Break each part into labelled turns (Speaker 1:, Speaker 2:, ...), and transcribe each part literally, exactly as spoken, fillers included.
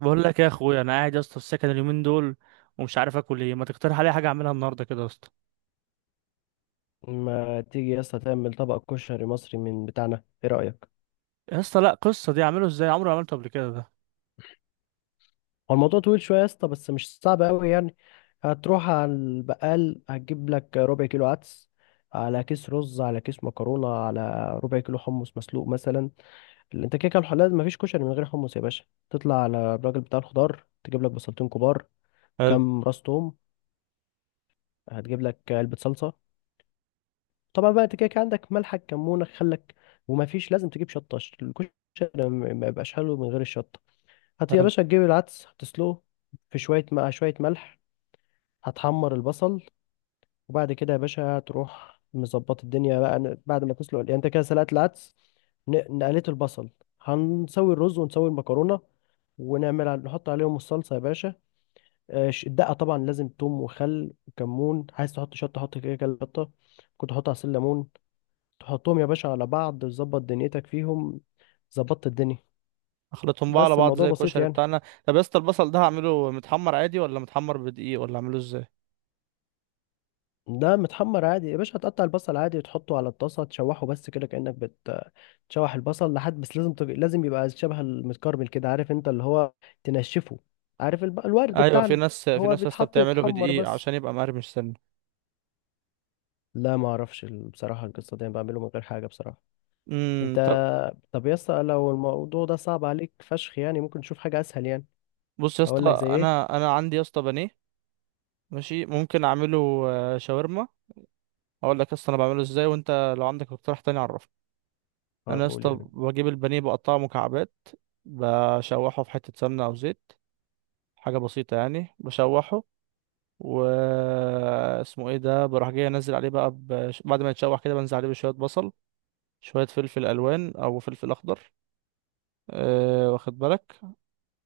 Speaker 1: بقول لك يا اخويا، انا قاعد يا اسطى في السكن اليومين دول، ومش عارف اكل ايه. ما تقترح عليا حاجه اعملها النهارده كده يا اسطى؟
Speaker 2: ما تيجي يا اسطى تعمل طبق كشري مصري من بتاعنا؟ ايه رأيك؟
Speaker 1: يا اسطى لا، قصه دي اعمله ازاي؟ عمري ما عملته قبل كده ده.
Speaker 2: هو الموضوع طويل شوية يا اسطى، بس مش صعب قوي يعني. هتروح على البقال، هتجيب لك ربع كيلو عدس، على كيس رز، على كيس مكرونة، على ربع كيلو حمص مسلوق مثلا. انت كده كده الحلال، مفيش كشري من غير حمص يا باشا. تطلع على الراجل بتاع الخضار، تجيب لك بصلتين كبار،
Speaker 1: حلو.
Speaker 2: كام راس توم، هتجيب لك علبة صلصة. طبعا بقى انت كده كده عندك ملحك، كمونك، خلك. ومفيش، لازم تجيب شطة، الكشري ما ما يبقاش حلو من غير الشطة. هت يا
Speaker 1: حلو.
Speaker 2: باشا تجيب العدس، هتسلقه في شوية، مع شوية ملح. هتحمر البصل. وبعد كده يا باشا هتروح مظبط الدنيا بقى، ن- بعد ما تسلق يعني، انت كده سلقت العدس، ن- نقلت البصل. هنسوي الرز ونسوي المكرونة. ونعمل على- نحط عليهم الصلصة يا باشا. آه، ش- الدقة طبعا لازم توم وخل وكمون، عايز تحط شطة حط كده كده شطة، كنت تحط عصير ليمون، تحطهم يا باشا على بعض، تظبط دنيتك فيهم. ظبطت الدنيا.
Speaker 1: اخلطهم بقى على
Speaker 2: بس
Speaker 1: بعض
Speaker 2: الموضوع
Speaker 1: زي
Speaker 2: بسيط
Speaker 1: الكشري
Speaker 2: يعني.
Speaker 1: بتاعنا. طب يا اسطى، البصل ده هعمله متحمر عادي ولا متحمر بدقيق ولا اعمله ازاي؟
Speaker 2: ده متحمر عادي يا باشا، هتقطع البصل عادي وتحطه على الطاسة، تشوحه بس كده كأنك بتشوح البصل لحد، بس لازم تبقى لازم يبقى شبه المتكرمل كده، عارف انت اللي هو تنشفه. عارف الب... الورد
Speaker 1: ايوه، في
Speaker 2: بتاعنا.
Speaker 1: ناس في
Speaker 2: هو
Speaker 1: ناس يا اسطى
Speaker 2: بيتحط
Speaker 1: بتعمله
Speaker 2: يتحمر
Speaker 1: بدقيق
Speaker 2: بس.
Speaker 1: عشان يبقى مقرمش سنه.
Speaker 2: لا ما اعرفش ال- بصراحة، القصة دي انا بعمله من غير حاجة بصراحة. انت.
Speaker 1: امم طب.
Speaker 2: طب يا اسطى لو الموضوع ده صعب عليك فشخ يعني، ممكن نشوف حاجة اسهل يعني.
Speaker 1: بص يا اسطى،
Speaker 2: اقول لك زي ايه؟
Speaker 1: انا انا عندي يا اسطى بانيه. ماشي، ممكن اعمله. آه، شاورما. اقول لك يا اسطى انا بعمله ازاي، وانت لو عندك اقتراح تاني عرفني.
Speaker 2: اه
Speaker 1: انا يا
Speaker 2: قول
Speaker 1: اسطى
Speaker 2: يا حبيبي.
Speaker 1: بجيب البانيه، بقطعه مكعبات. بشوحه في حته سمنه او زيت. حاجه بسيطه يعني، بشوحه. و اسمه ايه ده، بروح جاي انزل عليه بقى، بش... بعد ما يتشوح كده، بنزل عليه بشويه بصل. شويه فلفل الوان او فلفل اخضر. أه، واخد بالك.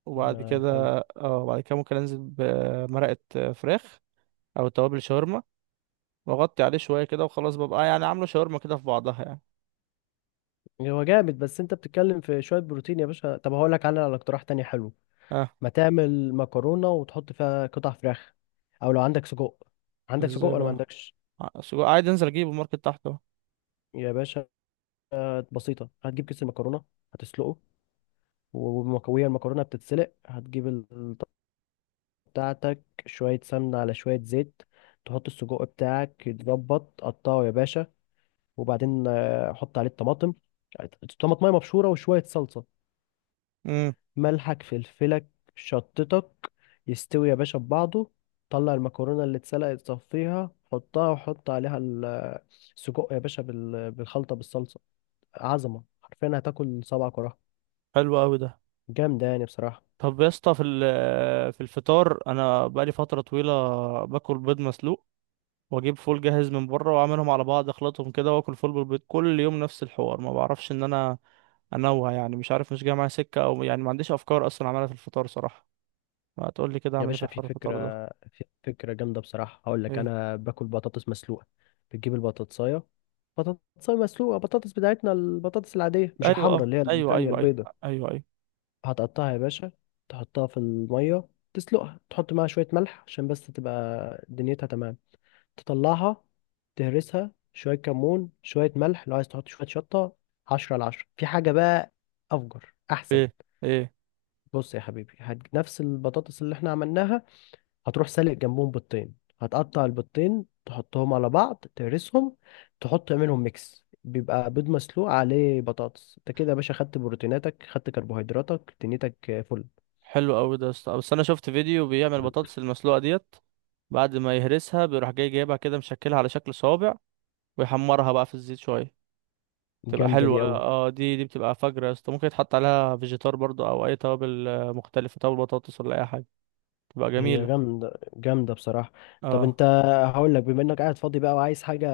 Speaker 1: وبعد
Speaker 2: ما حلو.
Speaker 1: كده. اه، بعد كده ممكن انزل بمرقه فراخ، او توابل شاورما، واغطي عليه شويه كده وخلاص، ببقى يعني عامله شاورما كده في بعضها يعني.
Speaker 2: هو جامد، بس انت بتتكلم في شوية بروتين يا باشا. طب هقول لك على على اقتراح تاني حلو.
Speaker 1: اه،
Speaker 2: ما تعمل مكرونة وتحط فيها قطع فراخ، او لو عندك سجق. عندك سجق
Speaker 1: ازاي
Speaker 2: ولا ما
Speaker 1: بقى؟
Speaker 2: عندكش؟
Speaker 1: ع- عادي انزل اجيبه ماركت تحت اهو.
Speaker 2: يا باشا، بسيطة، هتجيب كيس المكرونة، هتسلقه. ومك- وهي المكرونة بتتسلق، هتجيب الطاسة بتاعتك، شوية سمنة على شوية زيت. تحط السجق بتاعك يتظبط، قطعه يا باشا. وبعدين آه، حط عليه الطماطم، طماطمية مبشورة وشوية صلصة،
Speaker 1: امم.
Speaker 2: ملحك، فلفلك، شطتك، يستوي يا باشا ببعضه. طلع المكرونة اللي اتسلقت، صفيها، حطها وحط عليها ال- السجق يا باشا بال- بالخلطة بالصلصة. عظمة، حرفيا هتاكل صبعك وراها.
Speaker 1: حلو قوي ده.
Speaker 2: جامدة يعني بصراحة.
Speaker 1: طب يا اسطى، في ال- في الفطار انا بقالي فتره طويله، باكل بيض مسلوق، واجيب فول جاهز من بره، واعملهم على بعض، اخلطهم كده، واكل فول بالبيض كل يوم نفس الحوار. ما بعرفش ان انا انوع يعني. مش عارف، مش جاي معايا سكه، او يعني ما عنديش افكار اصلا اعملها في الفطار صراحه. ما تقول لي كده
Speaker 2: يا
Speaker 1: اعمل ايه
Speaker 2: باشا
Speaker 1: في
Speaker 2: في
Speaker 1: حوار
Speaker 2: فكرة
Speaker 1: الفطار ده؟
Speaker 2: في فكرة جامدة بصراحة، هقول لك
Speaker 1: ايه؟
Speaker 2: أنا باكل بطاطس مسلوقة. بتجيب البطاطساية، بطاطساية مسلوقة، بطاطس بتاعتنا، البطاطس العادية مش
Speaker 1: ايوه،
Speaker 2: الحمراء،
Speaker 1: اه،
Speaker 2: اللي هي
Speaker 1: ايوه،
Speaker 2: التانية
Speaker 1: ايوه، ايوه.
Speaker 2: البيضة.
Speaker 1: ايوه، ايوه.
Speaker 2: هتقطعها يا باشا، تحطها في المية، تسلقها، تحط معاها شوية ملح عشان بس تبقى دنيتها تمام. تطلعها، تهرسها، شوية كمون، شوية ملح، لو عايز تحط شوية شطة. عشرة على عشرة في حاجة بقى. أفجر أحسن.
Speaker 1: ايه؟ ايه؟
Speaker 2: بص يا حبيبي، هت... نفس البطاطس اللي احنا عملناها، هتروح سالق جنبهم بيضتين، هتقطع البيضتين، تحطهم على بعض، تهرسهم، تحط، تعملهم ميكس، بيبقى بيض مسلوق عليه بطاطس. انت كده يا باشا خدت بروتيناتك، خدت كربوهيدراتك، دنيتك فل.
Speaker 1: حلو قوي ده يا اسطى، بس انا شفت فيديو بيعمل البطاطس المسلوقه ديت، بعد ما يهرسها بيروح جاي جايبها كده، مشكلها على شكل صوابع، ويحمرها بقى في الزيت شويه. بتبقى
Speaker 2: جامدة
Speaker 1: حلوة،
Speaker 2: دي قوي.
Speaker 1: اه، دي دي بتبقى فجرة يا اسطى، ممكن يتحط عليها فيجيتار برضو، او اي توابل آه، مختلفة، توابل بطاطس ولا اي حاجة، تبقى
Speaker 2: هي
Speaker 1: جميلة.
Speaker 2: جامدة جامدة بصراحة. طب
Speaker 1: اه.
Speaker 2: انت، هقول لك، بما انك قاعد فاضي بقى وعايز حاجة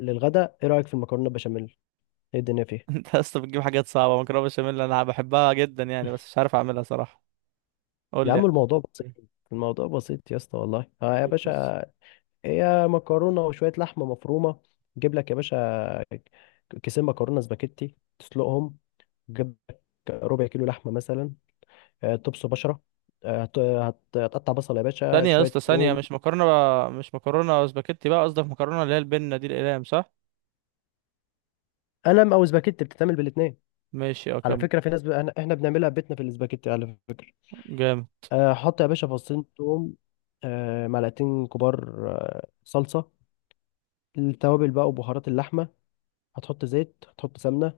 Speaker 2: للغدا، ايه رأيك في المكرونة بشاميل؟ ايه الدنيا فيها؟
Speaker 1: انت يا اسطى بتجيب حاجات صعبة! مكرونة بشاميل انا بحبها جدا يعني، بس مش عارف اعملها صراحة. قول
Speaker 2: يا
Speaker 1: لي.
Speaker 2: عم الموضوع بسيط.
Speaker 1: يعني.
Speaker 2: الموضوع بسيط يا اسطى والله، ها يا
Speaker 1: ايه القصة؟
Speaker 2: باشا. هي مكرونة وشوية لحمة مفرومة. جيب لك يا باشا كيسين مكرونة سباكيتي، تسلقهم. جيب لك ربع كيلو لحمة مثلا. آه، تبص بشرة. آه، هت- هت- هتقطع بصل يا باشا،
Speaker 1: ثانية يا
Speaker 2: شوية
Speaker 1: اسطى، ثانية،
Speaker 2: توم.
Speaker 1: مش مكرونة بقى، مش مكرونة سباكيتي بقى، قصدك مكرونة اللي هي البنة دي، الأقلام، صح؟
Speaker 2: قلم او سباكيتي بتتعمل بالاتنين.
Speaker 1: ماشي، اه،
Speaker 2: على
Speaker 1: كمل.
Speaker 2: فكرة في ناس ب... أنا- احنا بنعملها بيتنا في الاسباجيتي على فكرة.
Speaker 1: جامد.
Speaker 2: آه، حط يا باشا فصين توم، آه، معلقتين كبار، آه، صلصة، التوابل بقى وبهارات اللحمة. هتحط زيت، هتحط سمنة.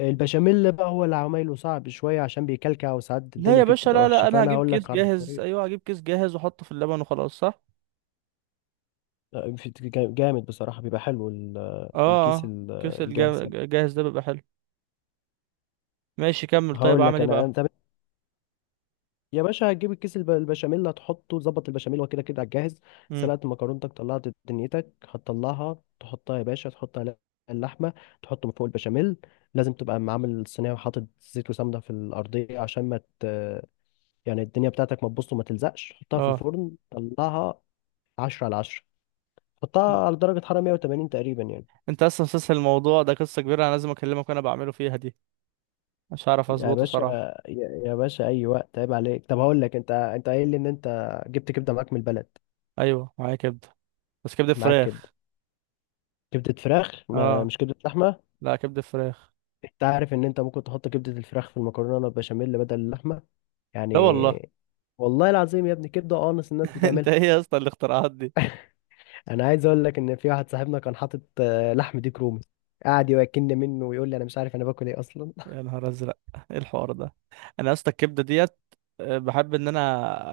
Speaker 2: البشاميل بقى هو اللي عمايله صعب شوية عشان بيكلكع وساعات
Speaker 1: لا
Speaker 2: الدنيا
Speaker 1: يا
Speaker 2: فيه
Speaker 1: باشا،
Speaker 2: بتبقى
Speaker 1: لا
Speaker 2: وحشة،
Speaker 1: لا، انا
Speaker 2: فأنا
Speaker 1: هجيب
Speaker 2: هقول
Speaker 1: كيس
Speaker 2: لك على
Speaker 1: جاهز،
Speaker 2: طريقة.
Speaker 1: ايوه هجيب كيس جاهز واحطه في اللبن وخلاص، صح؟
Speaker 2: آه، في- جامد بصراحة بيبقى حلو ال-
Speaker 1: اه.
Speaker 2: الكيس
Speaker 1: آه.
Speaker 2: ال-
Speaker 1: كيس
Speaker 2: الجاهز يعني.
Speaker 1: الجاهز ده بيبقى حلو. ماشي، كمل، طيب
Speaker 2: هقول
Speaker 1: اعمل
Speaker 2: لك
Speaker 1: ايه
Speaker 2: أنا،
Speaker 1: بقى؟
Speaker 2: أنت يا باشا هتجيب الكيس الب- البشاميل، هتحطه، ظبط البشاميل هو كده كده على الجاهز.
Speaker 1: امم.
Speaker 2: سلقت مكرونتك، طلعت دنيتك، هتطلعها تحطها يا باشا، تحط عليها اللحمة، تحط من فوق البشاميل. لازم تبقى معامل الصينية وحاطط زيت وسمنة في الأرضية عشان ما ت... يعني الدنيا بتاعتك ما تبص وما تلزقش. حطها في
Speaker 1: اه.
Speaker 2: الفرن، طلعها. عشرة على عشرة. حطها على درجة حرارة مية وتمانين تقريبا يعني.
Speaker 1: انت اصلا مسلسل الموضوع ده، قصه كبيره! انا لازم اكلمك وانا بعمله فيها دي، مش هعرف
Speaker 2: يا
Speaker 1: اظبطه
Speaker 2: باشا،
Speaker 1: صراحه.
Speaker 2: يا يا باشا أي وقت عيب عليك. طب هقول لك أنت أنت قايل لي إن أنت جبت كبدة معاك من البلد.
Speaker 1: ايوه، معايا كبده، بس كبده
Speaker 2: معاك كبدة،
Speaker 1: فراخ.
Speaker 2: كبدة فراخ، ما
Speaker 1: اه.
Speaker 2: مش كبدة لحمة.
Speaker 1: لا، كبده فراخ.
Speaker 2: انت عارف ان انت ممكن تحط كبدة الفراخ في المكرونة بشاميل بدل اللحمة
Speaker 1: لا والله.
Speaker 2: يعني. والله العظيم يا ابني، كبدة قانص الناس
Speaker 1: انت
Speaker 2: بتعملها.
Speaker 1: ايه يا اسطى الاختراعات دي؟
Speaker 2: انا عايز اقول لك ان في واحد صاحبنا كان حاطط آه، لحم ديك رومي، قعد يوكلني منه ويقول لي انا مش عارف انا باكل ايه اصلا.
Speaker 1: يا نهار ازرق! ايه الحوار ده؟ انا يا اسطى الكبده ديت، آه، بحب ان انا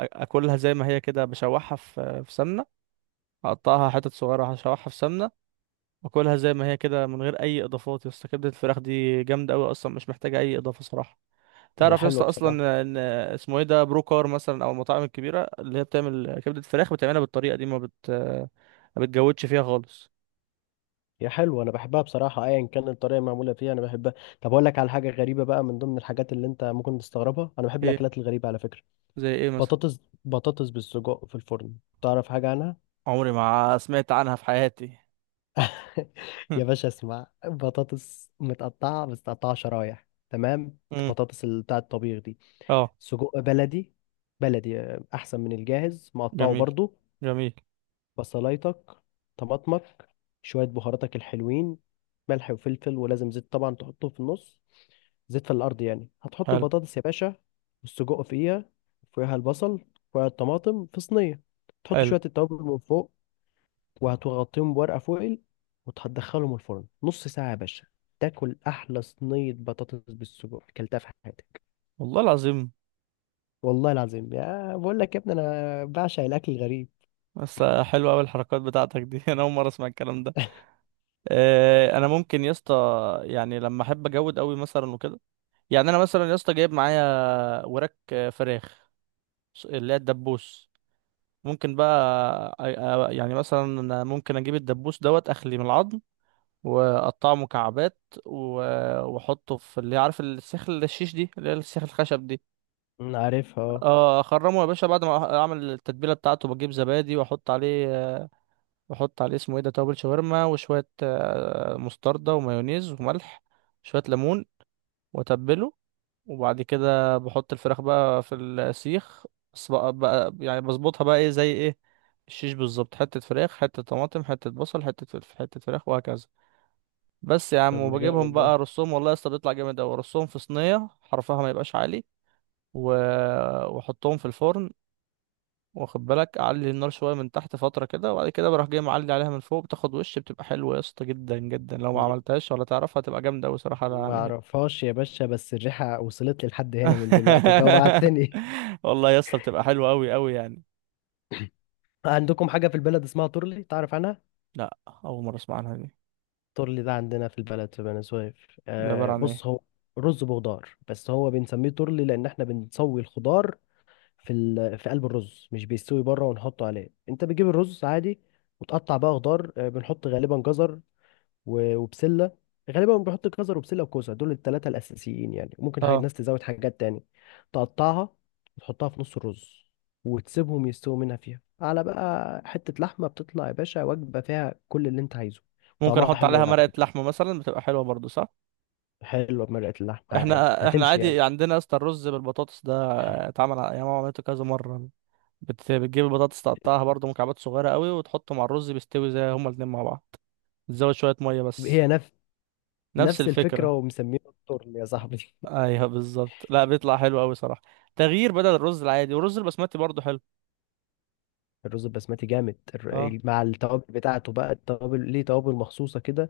Speaker 1: آ- اكلها زي ما هي كده، بشوحها في في سمنه. اقطعها حتت صغيره، هشوحها في سمنه، واكلها زي ما هي كده من غير اي اضافات. يا اسطى كبده الفراخ دي جامده قوي اصلا، مش محتاجه اي اضافه صراحه.
Speaker 2: يا
Speaker 1: تعرف يا
Speaker 2: حلوة
Speaker 1: اسطى
Speaker 2: بصراحة.
Speaker 1: اصلا ان اسمه ايه ده، بروكار مثلا، او المطاعم الكبيره اللي هي بتعمل كبده فراخ بتعملها بالطريقه دي، ما بت ما بتجودش فيها خالص.
Speaker 2: يا حلوة، انا بحبها بصراحة، ايا كان الطريقة المعمولة فيها انا بحبها. طب اقول لك على حاجة غريبة بقى، من ضمن الحاجات اللي انت ممكن تستغربها، انا بحب
Speaker 1: ايه
Speaker 2: الاكلات الغريبة على فكرة.
Speaker 1: زي ايه مثلا؟
Speaker 2: بطاطس بطاطس بالسجق في الفرن. تعرف حاجة عنها؟
Speaker 1: عمري ما سمعت عنها في حياتي!
Speaker 2: يا باشا اسمع، بطاطس متقطعة، بس متقطعة شرايح، تمام،
Speaker 1: امم.
Speaker 2: البطاطس اللي بتاع الطبيخ دي.
Speaker 1: اه،
Speaker 2: سجق بلدي، بلدي آه، أحسن من الجاهز، مقطعه
Speaker 1: جميل.
Speaker 2: برضو.
Speaker 1: جميل.
Speaker 2: بصلايتك، طماطمك، شوية بهاراتك الحلوين، ملح وفلفل، ولازم زيت طبعا تحطه في النص. زيت في الأرض يعني، هتحط
Speaker 1: حلو.
Speaker 2: البطاطس يا باشا، والسجق فيها، فوقها البصل، فوقها الطماطم في صينية، تحط
Speaker 1: حلو.
Speaker 2: شوية التوابل من فوق، وهتغطيهم بورقة فويل، وتدخلهم الفرن نص ساعة يا باشا. تاكل أحلى صينية بطاطس بالسجق أكلتها في حياتك.
Speaker 1: والله العظيم!
Speaker 2: والله العظيم. يا بقول لك يا ابني، أنا بعشق الأكل الغريب.
Speaker 1: بس حلوه قوي الحركات بتاعتك دي! انا اول مره اسمع الكلام ده. آه، انا ممكن يا اسطى، يعني لما احب اجود قوي مثلا وكده، يعني انا مثلا يا اسطى جايب معايا وراك آه، فراخ، اللي هي الدبوس. ممكن بقى أ- أ- يعني مثلا أنا ممكن اجيب الدبوس دوت، اخلي من العظم، واقطعه مكعبات، و- واحطه في اللي عارف السيخ الشيش دي، اللي هي السيخ الخشب دي.
Speaker 2: أنا عارفها أه.
Speaker 1: اه، اخرمه يا باشا. بعد ما اعمل التتبيله بتاعته، بجيب زبادي واحط عليه آه، واحط عليه اسمه ايه ده توابل شاورما، وشويه آه، مستردة ومايونيز وملح، شويه ليمون، واتبله. وبعد كده بحط الفراخ بقى في السيخ. بس بقى, بقى يعني بظبطها بقى، ايه زي ايه، الشيش بالظبط، حتة فراخ، حتة طماطم، حتة بصل، حتة فلفل، حتة فراخ وهكذا. بس يا عم،
Speaker 2: طب ما
Speaker 1: وبجيبهم
Speaker 2: جامد
Speaker 1: بقى
Speaker 2: ده.
Speaker 1: ارصهم، والله يا اسطى بيطلع جامد اوي، ارصهم في صينية حرفها ما يبقاش عالي. و... واحطهم في الفرن. واخد بالك، اعلي النار شوية من تحت فترة كده، وبعد كده بروح جاي معلي عليها من فوق، بتاخد وش، بتبقى حلوة يا اسطى جدا جدا. لو ما
Speaker 2: يا-
Speaker 1: عملتهاش ولا تعرفها هتبقى جامدة اوي صراحة
Speaker 2: ما
Speaker 1: يعني.
Speaker 2: أعرفهاش يا باشا، بس الريحة وصلت لي لحد هنا من دلوقتي، جوعتني.
Speaker 1: والله يا اسطى بتبقى حلوه قوي قوي يعني.
Speaker 2: عندكم حاجة في البلد اسمها تورلي، تعرف عنها؟
Speaker 1: لا، اول مره اسمع عنها دي.
Speaker 2: تورلي ده عندنا في البلد في بني سويف،
Speaker 1: دي عباره
Speaker 2: آه
Speaker 1: عن ايه؟
Speaker 2: بص هو رز بخضار، بس هو بنسميه تورلي، لأن احنا بنسوي الخضار في ال... في قلب الرز، مش بيستوي بره ونحطه عليه. انت بتجيب الرز عادي، وتقطع بقى خضار، آه، بنحط غالبا جزر و... وبسله. غالبا بنحط جزر وبسله وكوسه، دول الثلاثه الاساسيين يعني، ممكن حاجه
Speaker 1: اه،
Speaker 2: الناس تزود حاجات تاني. تقطعها، وتحطها في نص الرز، وتسيبهم يستووا، منها فيها على بقى حته لحمه، بتطلع يا باشا وجبه فيها كل اللي انت عايزه.
Speaker 1: ممكن
Speaker 2: طعمها
Speaker 1: احط
Speaker 2: حلو
Speaker 1: عليها
Speaker 2: قوي على
Speaker 1: مرقه
Speaker 2: فكره.
Speaker 1: لحمه مثلا، بتبقى حلوه برضو، صح؟
Speaker 2: حلوه بمرقه اللحمه عادي،
Speaker 1: احنا احنا
Speaker 2: هتمشي يعني.
Speaker 1: عادي عندنا يا اسطى الرز بالبطاطس ده، اتعمل على ايام عملته كذا مره. بت... بتجيب البطاطس تقطعها برضو مكعبات صغيره قوي، وتحطه مع الرز، بيستوي زي هما الاتنين مع بعض، تزود شويه ميه بس.
Speaker 2: هي نفس
Speaker 1: نفس
Speaker 2: نفس الفكره
Speaker 1: الفكره.
Speaker 2: ومسمينها التورلي يا صاحبي.
Speaker 1: ايوه بالظبط. لا بيطلع حلو قوي صراحه، تغيير بدل الرز العادي، والرز البسمتي برضو حلو.
Speaker 2: الرز البسمتي جامد،
Speaker 1: اه،
Speaker 2: الر- مع التوابل بتاعته بقى، التوابل ليه توابل مخصوصة كده.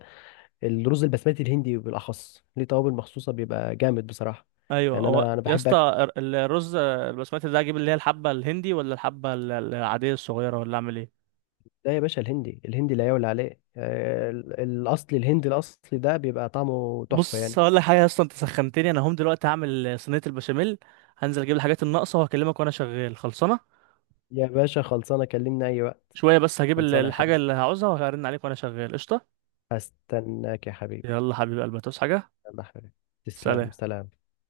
Speaker 2: الرز البسمتي الهندي بالأخص ليه توابل مخصوصة، بيبقى جامد بصراحة.
Speaker 1: ايوه
Speaker 2: يعني
Speaker 1: هو
Speaker 2: أنا أنا
Speaker 1: يا
Speaker 2: بحب
Speaker 1: اسطى،
Speaker 2: أكله.
Speaker 1: الر- الرز البسمتي ده اجيب اللي هي الحبه الهندي، ولا الحبه ال- العاديه الصغيره، ولا اعمل ايه؟
Speaker 2: ده يا باشا، الهندي الهندي لا يعلى عليه، آه، ال- الأصلي الهندي الأصلي ده بيبقى طعمه تحفة
Speaker 1: بص،
Speaker 2: يعني.
Speaker 1: هقول لك حاجه يا اسطى. انت سخنتني، انا هم دلوقتي هعمل صينيه البشاميل، هنزل اجيب الحاجات الناقصه، وهكلمك وانا شغال خلصانه.
Speaker 2: يا باشا، خلصانة، كلمني أي وقت.
Speaker 1: شويه بس، هجيب ال-
Speaker 2: خلصانة يا
Speaker 1: الحاجه
Speaker 2: حبيبي.
Speaker 1: اللي هعوزها، وهرن عليك وانا شغال قشطه.
Speaker 2: هستناك يا حبيبي.
Speaker 1: يلا حبيب قلبي، هتعوز حاجه؟
Speaker 2: يلا يا حبيبي، تسلم،
Speaker 1: سلام.
Speaker 2: سلام.